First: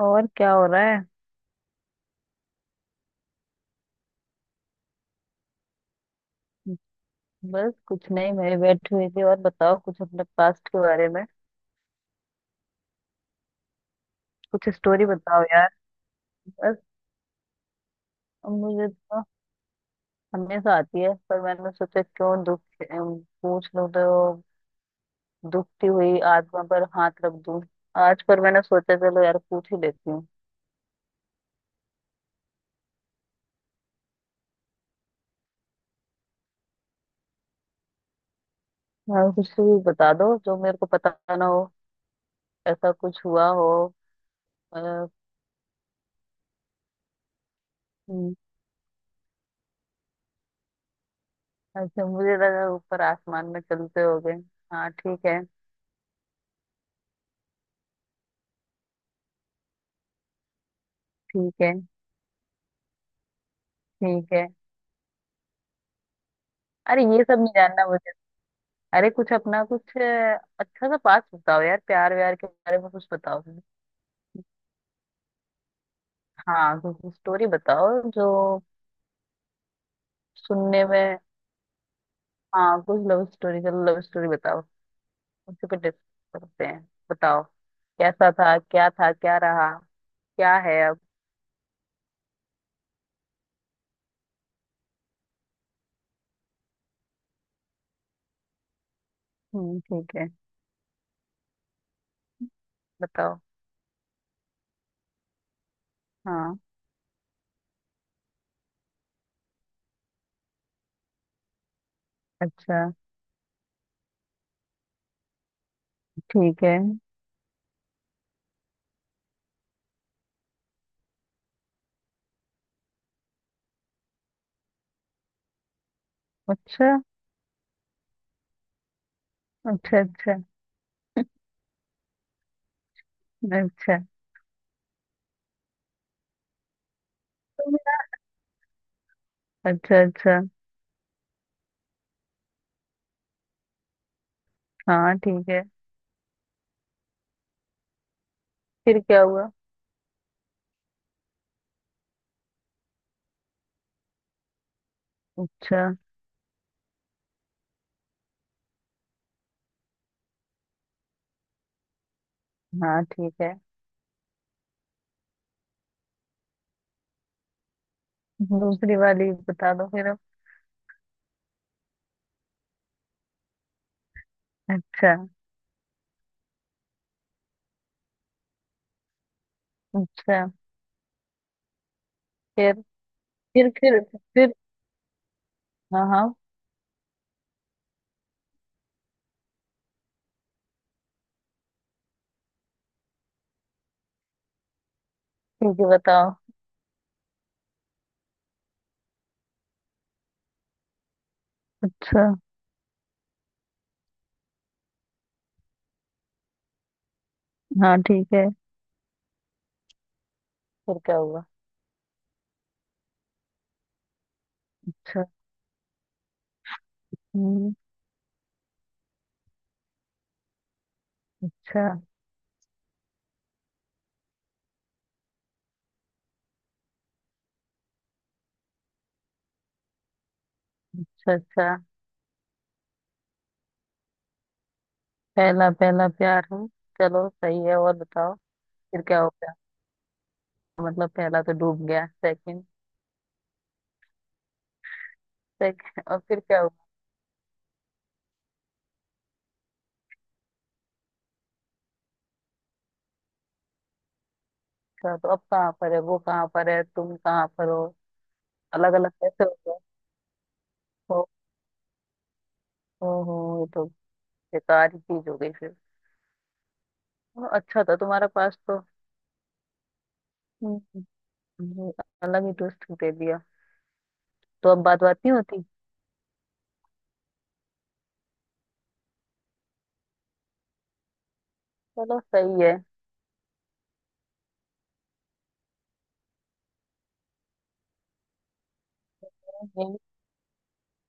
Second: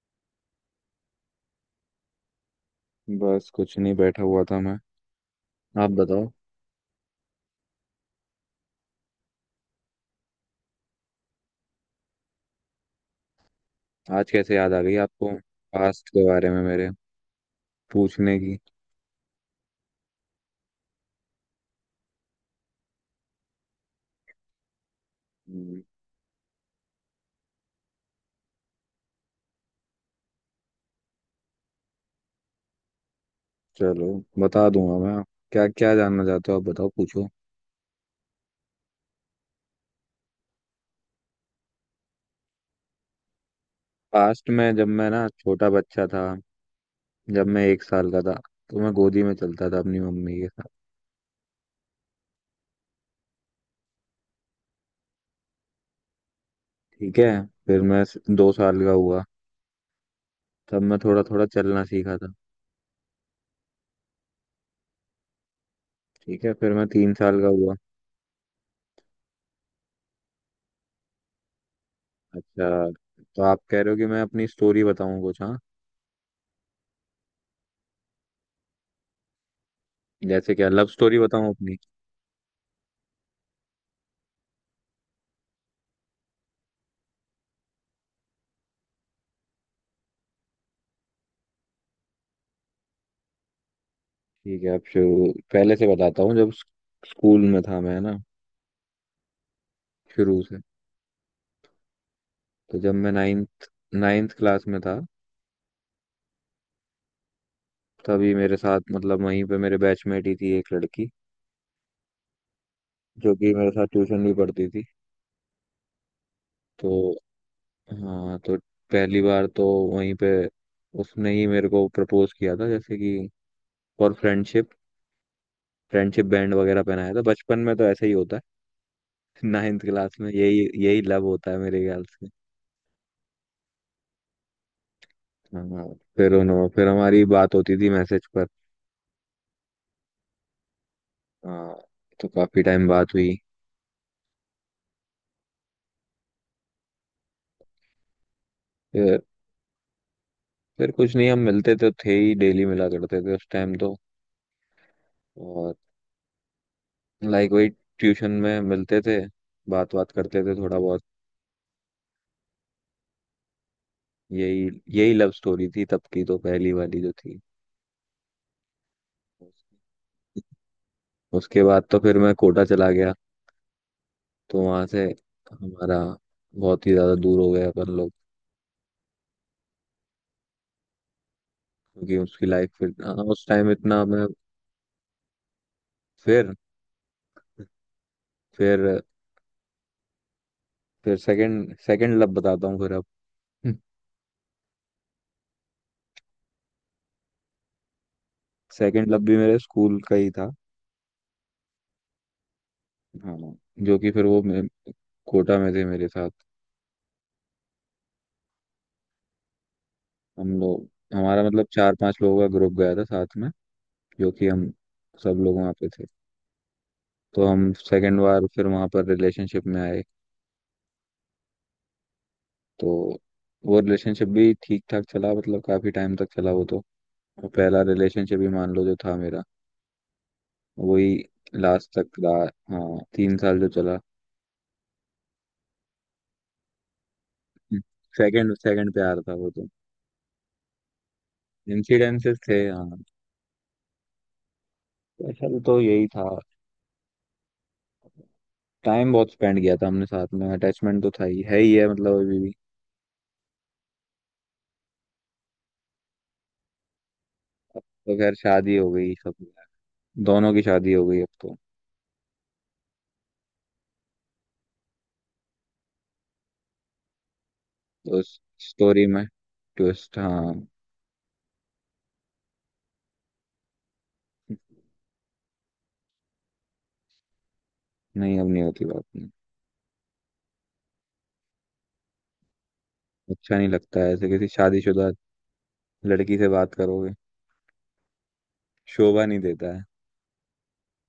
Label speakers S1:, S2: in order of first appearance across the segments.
S1: और क्या हो रहा है।
S2: बस कुछ नहीं। बैठा हुआ था मैं। आप बताओ।
S1: बस कुछ नहीं मैं बैठी हुई थी और बताओ कुछ अपने पास्ट के बारे में।
S2: आज कैसे
S1: कुछ
S2: याद आ गई
S1: स्टोरी
S2: आपको
S1: बताओ यार।
S2: पास्ट के बारे में
S1: बस
S2: मेरे पूछने की।
S1: मुझे तो हमेशा आती है पर मैंने सोचा क्यों दुख पूछ लूं तो
S2: हम्म।
S1: दुखती हुई आत्मा पर हाथ रख दूं आज। पर मैंने सोचा चलो यार पूछ ही लेती हूँ।
S2: चलो, बता दूंगा मैं। क्या क्या जानना चाहते हो आप, बताओ, पूछो।
S1: यार कुछ भी बता दो जो मेरे को पता ना हो ऐसा कुछ हुआ हो।
S2: पास्ट में जब
S1: अ,
S2: मैं ना छोटा बच्चा था, जब मैं 1 साल का था,
S1: हम्म,
S2: तो मैं गोदी में चलता था अपनी मम्मी के साथ।
S1: अच्छा मुझे लगा ऊपर आसमान में चलते हो गए। हाँ ठीक है।
S2: ठीक है। फिर मैं 2 साल का हुआ, तब मैं थोड़ा थोड़ा
S1: ठीक है।
S2: चलना सीखा था।
S1: ठीक है।
S2: ठीक है। फिर मैं
S1: अरे
S2: तीन
S1: ये सब
S2: साल का
S1: नहीं
S2: हुआ।
S1: जानना मुझे। अरे कुछ अपना कुछ अच्छा सा पास बताओ यार प्यार व्यार के
S2: अच्छा।
S1: बारे में कुछ बताओ।
S2: तो आप कह रहे हो कि मैं अपनी स्टोरी बताऊं कुछ, हाँ?
S1: हाँ कुछ स्टोरी बताओ जो
S2: जैसे क्या
S1: सुनने
S2: लव स्टोरी
S1: में।
S2: बताऊं अपनी?
S1: हाँ कुछ लव स्टोरी चलो लव स्टोरी बताओ। उसी पे डिस्कस करते हैं। बताओ। कैसा था क्या रहा क्या है अब।
S2: ठीक है, अब शुरू पहले से बताता हूँ। जब स्कूल में था मैं ना,
S1: ठीक है।
S2: शुरू से। तो जब मैं
S1: बताओ।
S2: नाइन्थ नाइन्थ क्लास में था,
S1: हाँ।
S2: तभी मेरे साथ, मतलब वहीं पे मेरे बैचमेट ही थी एक लड़की,
S1: अच्छा।
S2: जो कि मेरे साथ ट्यूशन भी पढ़ती थी।
S1: ठीक है।
S2: तो, हाँ, तो पहली बार तो वहीं पे उसने ही मेरे को प्रपोज किया था, जैसे कि फॉर फ्रेंडशिप। फ्रेंडशिप बैंड वगैरह
S1: अच्छा
S2: पहनाया था, बचपन में तो ऐसे ही होता है। 9th
S1: अच्छा।
S2: क्लास में
S1: अच्छा।
S2: यही यही लव होता है मेरे ख्याल से।
S1: अच्छा
S2: हाँ, फिर उन्होंने, फिर हमारी बात होती थी मैसेज पर।
S1: अच्छा अच्छा।
S2: हाँ, तो काफी टाइम बात हुई।
S1: हाँ ठीक है। फिर क्या
S2: फिर
S1: हुआ।
S2: फिर कुछ नहीं, हम मिलते तो थे ही, डेली मिला करते थे उस टाइम तो। और,
S1: अच्छा।
S2: लाइक, वही, ट्यूशन में मिलते थे, बात बात करते थे थोड़ा बहुत।
S1: हाँ ठीक है।
S2: यही यही लव स्टोरी थी तब की, तो पहली वाली जो थी।
S1: दूसरी वाली बता दो फिर अब।
S2: उसके बाद तो फिर मैं कोटा चला गया। तो वहां से
S1: अच्छा
S2: हमारा बहुत ही ज्यादा दूर हो गया अपन लोग।
S1: अच्छा।
S2: क्योंकि उसकी लाइफ
S1: फिर
S2: फिर, हाँ, उस
S1: फिर
S2: टाइम
S1: फिर।
S2: इतना मैं।
S1: फिर। हाँ हाँ।
S2: फिर फिर फिर सेकंड सेकंड लव बताता हूँ फिर अब।
S1: ठीक है बताओ।
S2: सेकंड लव भी मेरे स्कूल का ही था।
S1: अच्छा।
S2: हाँ, जो कि फिर वो कोटा में थे मेरे साथ,
S1: हाँ ठीक है।
S2: हम
S1: फिर
S2: लोग।
S1: क्या
S2: हमारा,
S1: हुआ।
S2: मतलब, चार पांच लोगों का ग्रुप गया था साथ में, जो कि हम
S1: अच्छा।
S2: सब लोग वहाँ पे थे। तो हम
S1: हम्म,
S2: सेकंड बार फिर वहाँ पर रिलेशनशिप में आए।
S1: अच्छा
S2: तो वो रिलेशनशिप भी ठीक ठाक चला, मतलब काफी टाइम तक चला वो तो। और पहला रिलेशनशिप ही मान लो जो था मेरा, वही
S1: अच्छा। अच्छा।
S2: लास्ट तक रहा। हाँ, 3 साल जो चला।
S1: पहला पहला प्यार हूँ। चलो सही है और बताओ।
S2: सेकंड सेकंड
S1: फिर
S2: प्यार
S1: क्या हो
S2: था वो
S1: गया
S2: तो।
S1: मतलब पहला तो डूब गया।
S2: इंसिडेंसेस थे,
S1: सेकंड।
S2: हाँ। असल तो
S1: सेकंड
S2: यही
S1: और
S2: था।
S1: फिर क्या हुआ।
S2: टाइम बहुत स्पेंड किया था हमने साथ में, अटैचमेंट तो था ही, है ही है, मतलब अभी भी।
S1: अच्छा तो अब कहाँ पर है वो कहाँ पर है तुम कहाँ पर
S2: अब
S1: हो।
S2: तो खैर शादी हो
S1: अलग अलग
S2: गई सब।
S1: कैसे हो गए।
S2: दोनों की शादी हो
S1: ओ।
S2: गई अब तो।
S1: ओ हो ये तो बेकार ही चीज हो गई फिर। ओ, अच्छा था
S2: तो
S1: तुम्हारा
S2: उस
S1: पास तो।
S2: स्टोरी में ट्विस्ट, हाँ।
S1: हम्म, ये अलग ही ट्विस्ट दे दिया। तो अब बात बात नहीं होती।
S2: नहीं, अब नहीं होती बात, नहीं।
S1: चलो सही है।
S2: अच्छा नहीं लगता है ऐसे किसी शादीशुदा लड़की से बात करोगे, शोभा नहीं देता है।
S1: ये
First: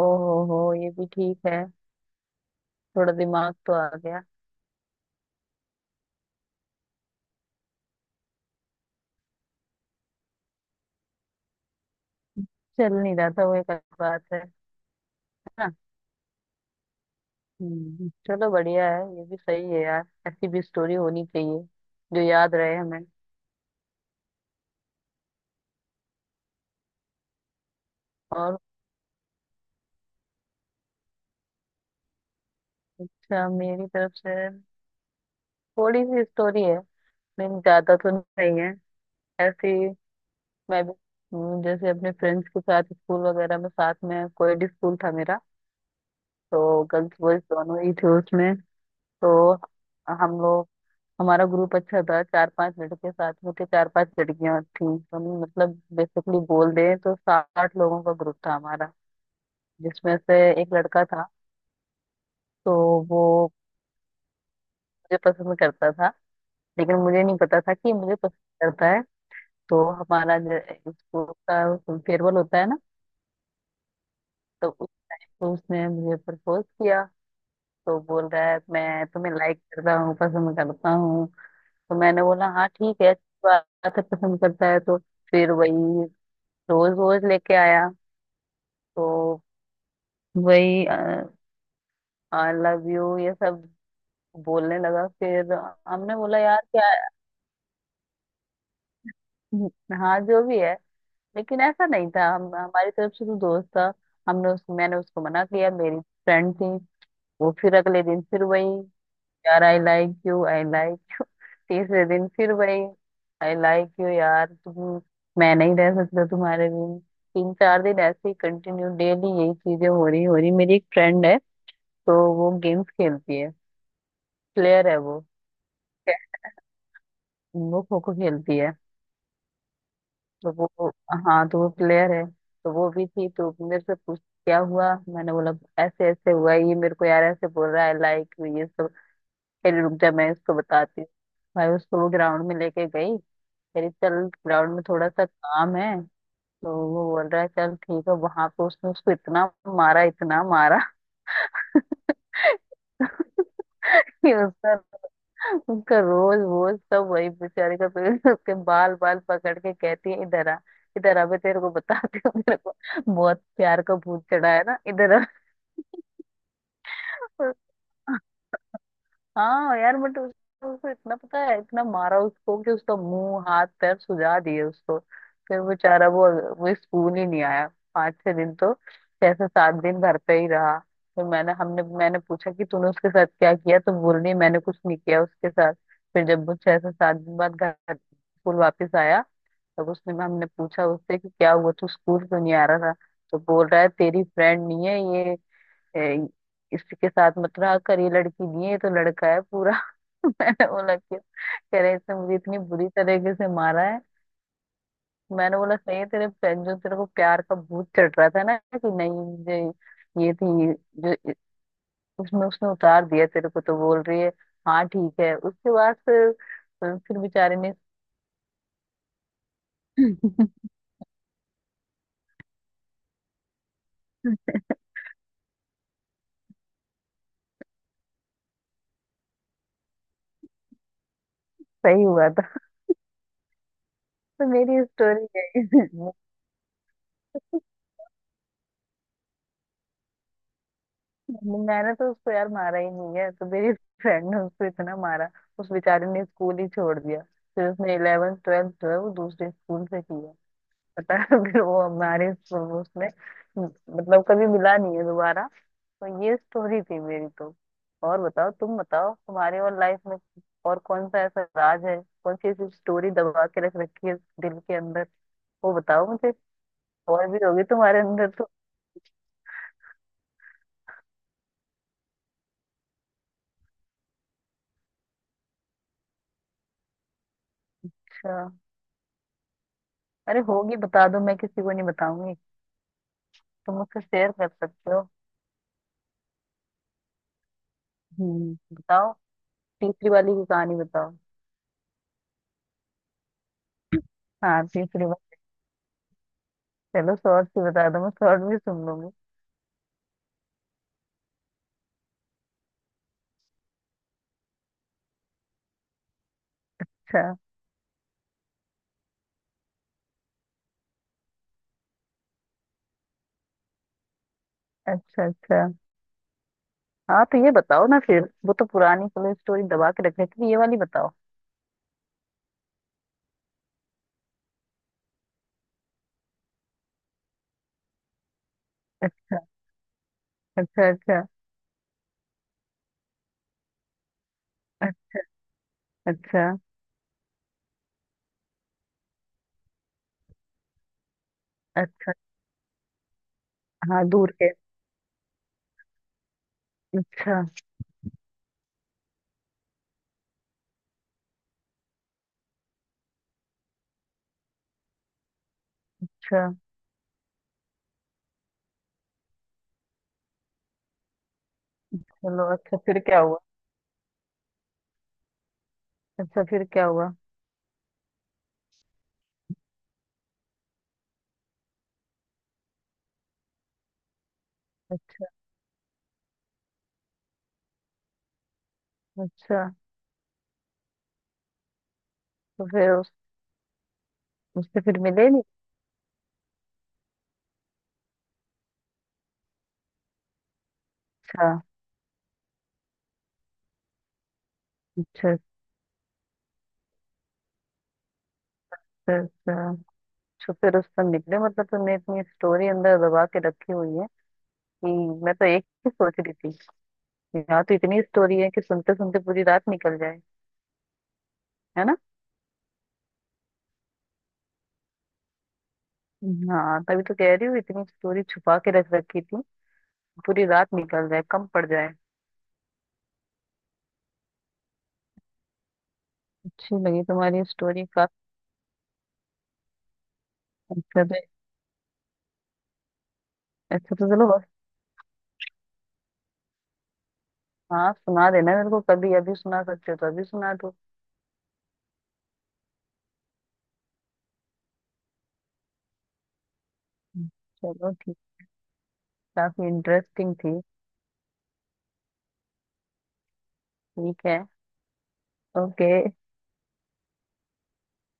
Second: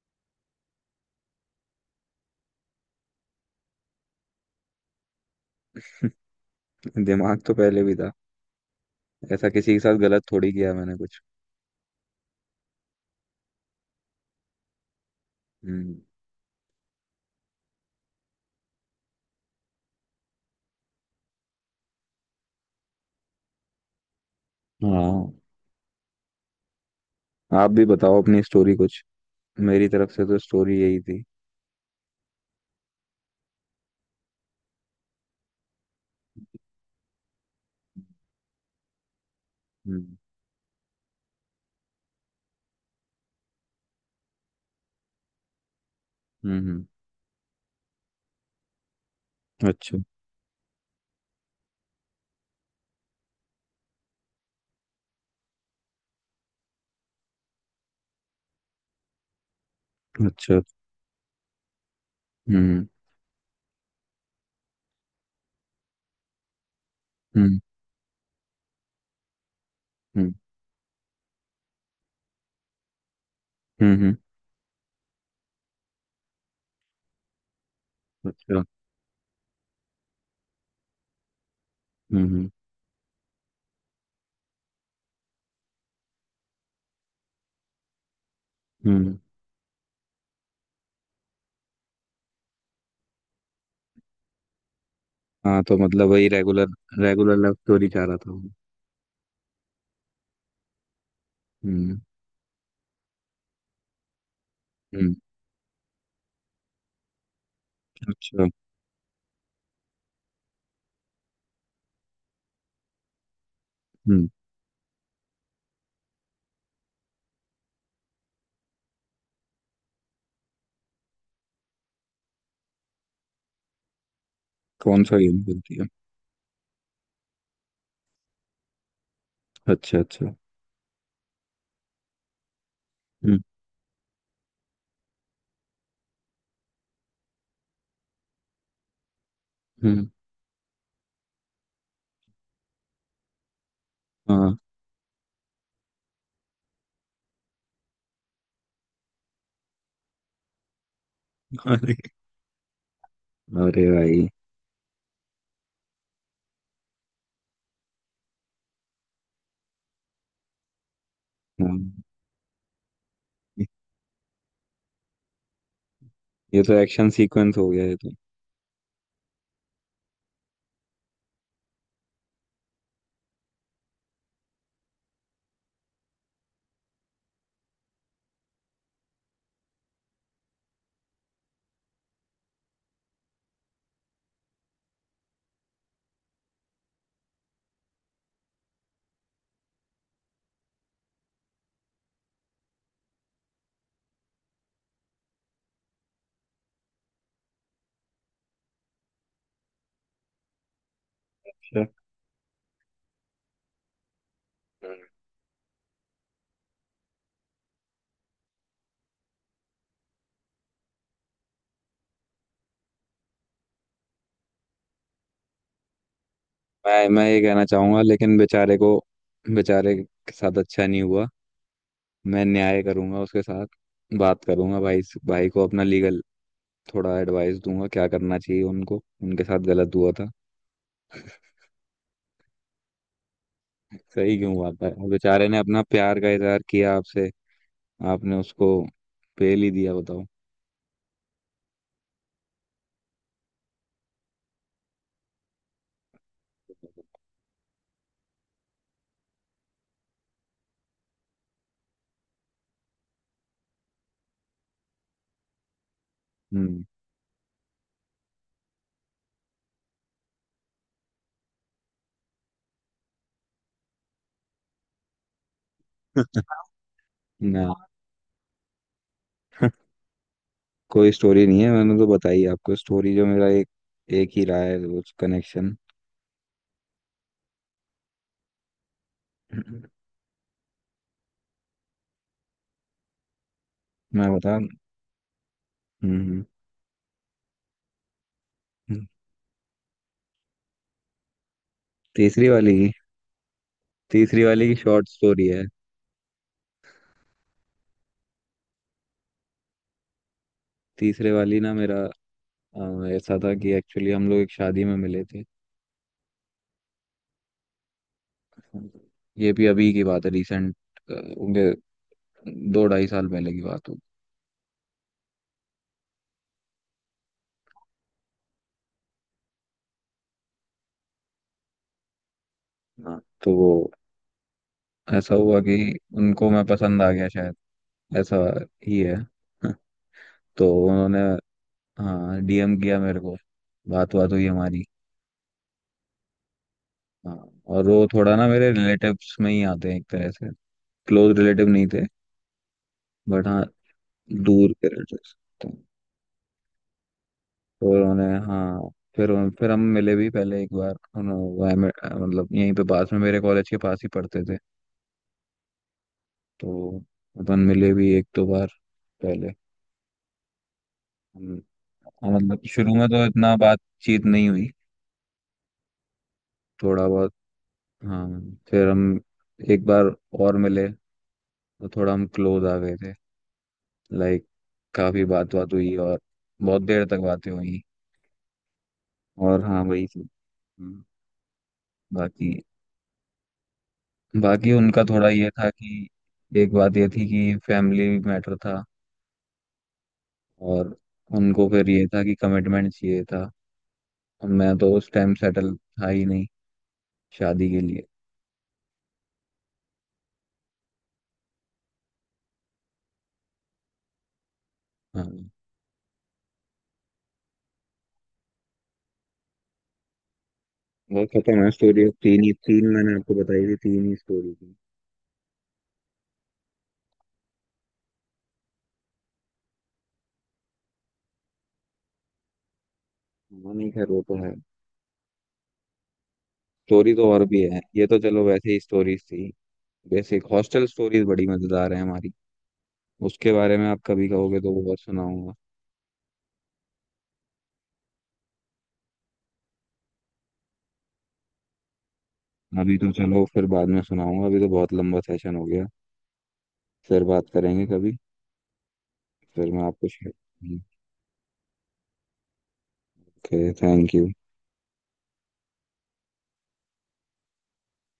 S1: ओ हो ये भी ठीक है। थोड़ा दिमाग तो आ गया।
S2: दिमाग तो पहले भी था। ऐसा किसी के साथ गलत थोड़ी किया मैंने कुछ।
S1: चल नहीं रहा था वो एक अलग बात है ना।
S2: हम्म।
S1: चलो बढ़िया है ये भी सही है यार। ऐसी भी स्टोरी होनी चाहिए जो याद रहे हमें।
S2: हाँ, आप भी बताओ अपनी
S1: और।
S2: स्टोरी कुछ। मेरी तरफ से तो स्टोरी यही थी।
S1: अच्छा मेरी तरफ से थोड़ी सी स्टोरी है। लेकिन ज्यादा तो नहीं है ऐसी।
S2: हम्म।
S1: मैं भी। जैसे अपने फ्रेंड्स के साथ स्कूल वगैरह में साथ में कोएड स्कूल था मेरा।
S2: हम्म।
S1: तो
S2: हम्म।
S1: गर्ल्स बॉयज दोनों ही थे उसमें। तो
S2: अच्छा,
S1: हम लोग हमारा ग्रुप अच्छा था। चार पांच लड़के साथ में थे चार पांच लड़कियां थी। तो हम मतलब बेसिकली बोल दें तो साठ लोगों का ग्रुप था हमारा। जिसमें से
S2: अच्छा।
S1: एक लड़का था। तो
S2: हम्म।
S1: वो मुझे पसंद करता था। लेकिन मुझे नहीं
S2: हम्म।
S1: पता था कि मुझे पसंद करता है। तो
S2: हम्म।
S1: हमारा जो स्कूल का फेयरवेल होता है ना
S2: हम्म। हम्म।
S1: तो उसने मुझे प्रपोज किया। तो बोल रहा है
S2: अच्छा।
S1: मैं तुम्हें लाइक करता हूँ पसंद करता हूँ। तो मैंने बोला
S2: हम्म।
S1: हाँ ठीक है अच्छी बात है पसंद करता है तो। फिर वही रोज रोज लेके आया।
S2: हम्म। हम्म।
S1: तो वही आई लव यू ये सब बोलने लगा। फिर
S2: हाँ, तो मतलब
S1: हमने
S2: वही,
S1: बोला यार
S2: रेगुलर
S1: क्या।
S2: रेगुलर लव स्टोरी चाह रहा था वो।
S1: हाँ जो भी है लेकिन ऐसा
S2: हम्म।
S1: नहीं था। हम हमारी तरफ से तो दोस्त था। हमने उस मैंने
S2: हम्म।
S1: उसको मना किया मेरी फ्रेंड थी। वो फिर अगले दिन फिर
S2: अच्छा।
S1: वही यार I like you I like. तीसरे दिन फिर वही आई लाइक यू
S2: हम्म।
S1: यार तुम मैं नहीं रह सकता तुम्हारे बिन। तीन चार दिन ऐसे ही कंटिन्यू डेली यही चीजें हो रही हो रही। मेरी एक फ्रेंड है तो वो गेम्स खेलती है प्लेयर है
S2: कौन सा
S1: वो।
S2: गेम खेलती है?
S1: वो खो खो खेलती है।
S2: अच्छा, अच्छा।
S1: तो वो हाँ तो वो प्लेयर है। तो वो भी थी
S2: हम्म।
S1: तो मेरे से पूछ क्या हुआ। मैंने बोला ऐसे ऐसे हुआ ये मेरे को यार ऐसे बोल रहा है लाइक ये सब। कह रही, रुक
S2: हम्म।
S1: जा मैं इसको बताती हूँ भाई। उसको वो ग्राउंड में लेके गई। कह रही चल
S2: हाँ।
S1: ग्राउंड में थोड़ा सा काम है। तो वो बोल रहा है चल ठीक है। वहां पे उसने उसको इतना मारा
S2: अरे! अरे, भाई!
S1: कि उसका उसका रोज वोज सब वही बेचारे का पेट। उसके बाल बाल पकड़ के कहती है इधर आ इधर आ। मैं तेरे को
S2: हाँ,
S1: बताती हूँ तेरे को बहुत प्यार का भूत चढ़ा है ना। इधर
S2: ये तो एक्शन सीक्वेंस हो गया ये तो।
S1: आ हाँ यार बट उसको उसको इतना पता है इतना मारा उसको कि उसका मुंह हाथ पैर सुजा दिए उसको। फिर बेचारा वो स्कूल ही नहीं आया पाँच छह दिन तो। छह से सात दिन घर पे ही रहा। फिर मैंने हमने मैंने पूछा कि तूने उसके साथ क्या किया। तो बोल रही है, मैंने कुछ नहीं किया उसके साथ। फिर जब वो छह से सात दिन बाद घर स्कूल वापस आया तब उसने हमने पूछा उससे कि क्या हुआ तू स्कूल क्यों नहीं आ रहा था। तो बोल रहा है तेरी फ्रेंड नहीं है ये। ए, इसके साथ मत रहा कर ये लड़की नहीं है ये तो लड़का है पूरा। मैंने बोला कि कह
S2: अच्छा।
S1: रहे इसने मुझे इतनी बुरी तरीके से मारा है।
S2: हम्म।
S1: मैंने बोला सही है जो तेरे को प्यार का भूत चढ़ रहा था ना कि नहीं मुझे ये थी जो उसमें उसने उतार दिया तेरे को। तो बोल रही है हाँ ठीक है। उसके बाद
S2: मैं
S1: फिर
S2: मैं ये
S1: बेचारे
S2: कहना
S1: ने
S2: चाहूंगा, लेकिन बेचारे को, बेचारे के साथ अच्छा नहीं हुआ। मैं न्याय करूंगा उसके साथ। बात करूंगा भाई को, अपना लीगल थोड़ा एडवाइस दूंगा, क्या करना चाहिए उनको, उनके साथ गलत हुआ था।
S1: सही हुआ था।
S2: सही
S1: तो
S2: क्यों हुआ
S1: मेरी
S2: था? और
S1: स्टोरी
S2: बेचारे ने अपना
S1: है
S2: प्यार का इजहार किया आपसे, आपने उसको पेल ही दिया, बताओ।
S1: मैंने तो उसको यार मारा ही नहीं है। तो मेरी फ्रेंड ने उसको इतना मारा उस बेचारे ने स्कूल ही छोड़ दिया। फिर उसने इलेवेंथ ट्वेल्थ जो है वो दूसरे स्कूल से किया पता है फिर वो हमारे स्कूल में उसने मतलब कभी मिला नहीं है दोबारा। तो ये स्टोरी
S2: हम्म।
S1: थी मेरी तो। और बताओ तुम बताओ तुम्हारे और लाइफ में और कौन सा ऐसा राज है। कौन सी ऐसी स्टोरी दबा के रख रखी है दिल के अंदर वो बताओ मुझे। और भी होगी
S2: ना,
S1: तुम्हारे अंदर तो।
S2: कोई स्टोरी नहीं है, मैंने तो बताई आपको स्टोरी, जो मेरा एक एक ही रहा है उस कनेक्शन।
S1: अच्छा। अरे होगी बता दो मैं किसी को नहीं बताऊंगी। तुम मुझसे
S2: मैं
S1: शेयर कर
S2: बता, हम्म।
S1: सकते हो।
S2: हम्म। हम्म।
S1: बताओ। तीसरी वाली की कहानी बताओ।
S2: तीसरी वाली की, तीसरी
S1: हाँ
S2: वाली की
S1: तीसरी
S2: शॉर्ट
S1: वाली।
S2: स्टोरी है।
S1: चलो शॉर्ट भी बता दो मैं शॉर्ट भी सुन लूंगी।
S2: तीसरे वाली ना मेरा, ऐसा था कि एक्चुअली हम लोग एक शादी में मिले थे।
S1: अच्छा
S2: ये भी अभी की बात है, रिसेंट, 2-2.5 साल पहले की बात होगी।
S1: अच्छा। अच्छा। हाँ तो ये बताओ ना फिर वो तो पुरानी पुलिस स्टोरी दबा के रख रही थी ये वाली बताओ।
S2: हाँ, तो वो, ऐसा हुआ कि उनको मैं पसंद आ गया शायद, ऐसा ही है। तो
S1: अच्छा
S2: उन्होंने,
S1: अच्छा।
S2: हाँ, डीएम किया मेरे को। बात बात हुई हमारी,
S1: अच्छा अच्छा
S2: हाँ। और वो थोड़ा ना मेरे रिलेटिव्स में ही आते हैं, एक तरह से। क्लोज रिलेटिव नहीं थे,
S1: अच्छा।
S2: बट हाँ,
S1: हाँ दूर के।
S2: दूर के रिलेटिव्स। तो
S1: अच्छा।
S2: तो उन्होंने, हाँ, फिर फिर हम मिले भी पहले एक बार। मतलब यहीं पे पास में, मेरे कॉलेज के पास ही पढ़ते थे।
S1: अच्छा।
S2: तो अपन मिले भी एक दो बार पहले। हम्म। हाँ,
S1: चलो
S2: मतलब
S1: अच्छा
S2: शुरू
S1: फिर
S2: में
S1: क्या
S2: तो
S1: हुआ।
S2: इतना बातचीत नहीं हुई,
S1: अच्छा फिर क्या
S2: थोड़ा
S1: हुआ।
S2: बहुत। हाँ, फिर हम एक बार और मिले, तो थोड़ा हम क्लोज आ गए थे, लाइक। काफी
S1: अच्छा।
S2: बात बात हुई और बहुत देर तक बातें हुई।
S1: अच्छा
S2: और हाँ, वही थी। हम्म। बाकी,
S1: तो फिर उस
S2: बाकी
S1: उससे फिर
S2: उनका थोड़ा
S1: मिले नहीं।
S2: ये था कि, एक बात ये थी कि फैमिली मैटर था। और
S1: अच्छा।
S2: उनको फिर ये था कि कमिटमेंट चाहिए था। और मैं तो उस टाइम
S1: अच्छा।
S2: सेटल था ही नहीं शादी के लिए।
S1: अच्छा अच्छा। छुपे रुस्तम निकले मतलब तुमने इतनी स्टोरी अंदर दबा के रखी हुई है कि।
S2: हाँ।
S1: मैं तो एक ही सोच रही थी यहाँ तो इतनी स्टोरी है कि सुनते सुनते पूरी रात निकल जाए।
S2: बहुत खतरनाक
S1: है ना।
S2: स्टोरी है। तीन ही तीन मैंने आपको बताई थी, तीन ही स्टोरी थी।
S1: हाँ तभी तो कह रही हूँ इतनी स्टोरी छुपा के रख रखी थी। पूरी रात निकल जाए कम पड़ जाए।
S2: हाँ, नहीं, खैर वो तो है।
S1: अच्छी लगी
S2: स्टोरी तो
S1: तुम्हारी
S2: और भी है,
S1: स्टोरी
S2: ये
S1: काफी।
S2: तो चलो वैसे ही स्टोरीज थी। बेसिक हॉस्टल
S1: अच्छा तो।
S2: स्टोरीज बड़ी मजेदार है हमारी। उसके बारे में
S1: अच्छा
S2: आप
S1: तो चलो
S2: कभी
S1: बस।
S2: कहोगे तो वो बहुत सुनाऊंगा।
S1: हाँ सुना देना मेरे को कभी। अभी सुना सकते हो तो अभी सुना दो।
S2: अभी तो चलो फिर बाद में सुनाऊंगा, अभी तो बहुत लंबा सेशन हो गया। फिर बात करेंगे
S1: चलो
S2: कभी।
S1: ठीक। काफी
S2: फिर मैं आपको
S1: इंटरेस्टिंग थी।
S2: शेयर। ओके, थैंक
S1: ठीक
S2: यू।
S1: है। ओके।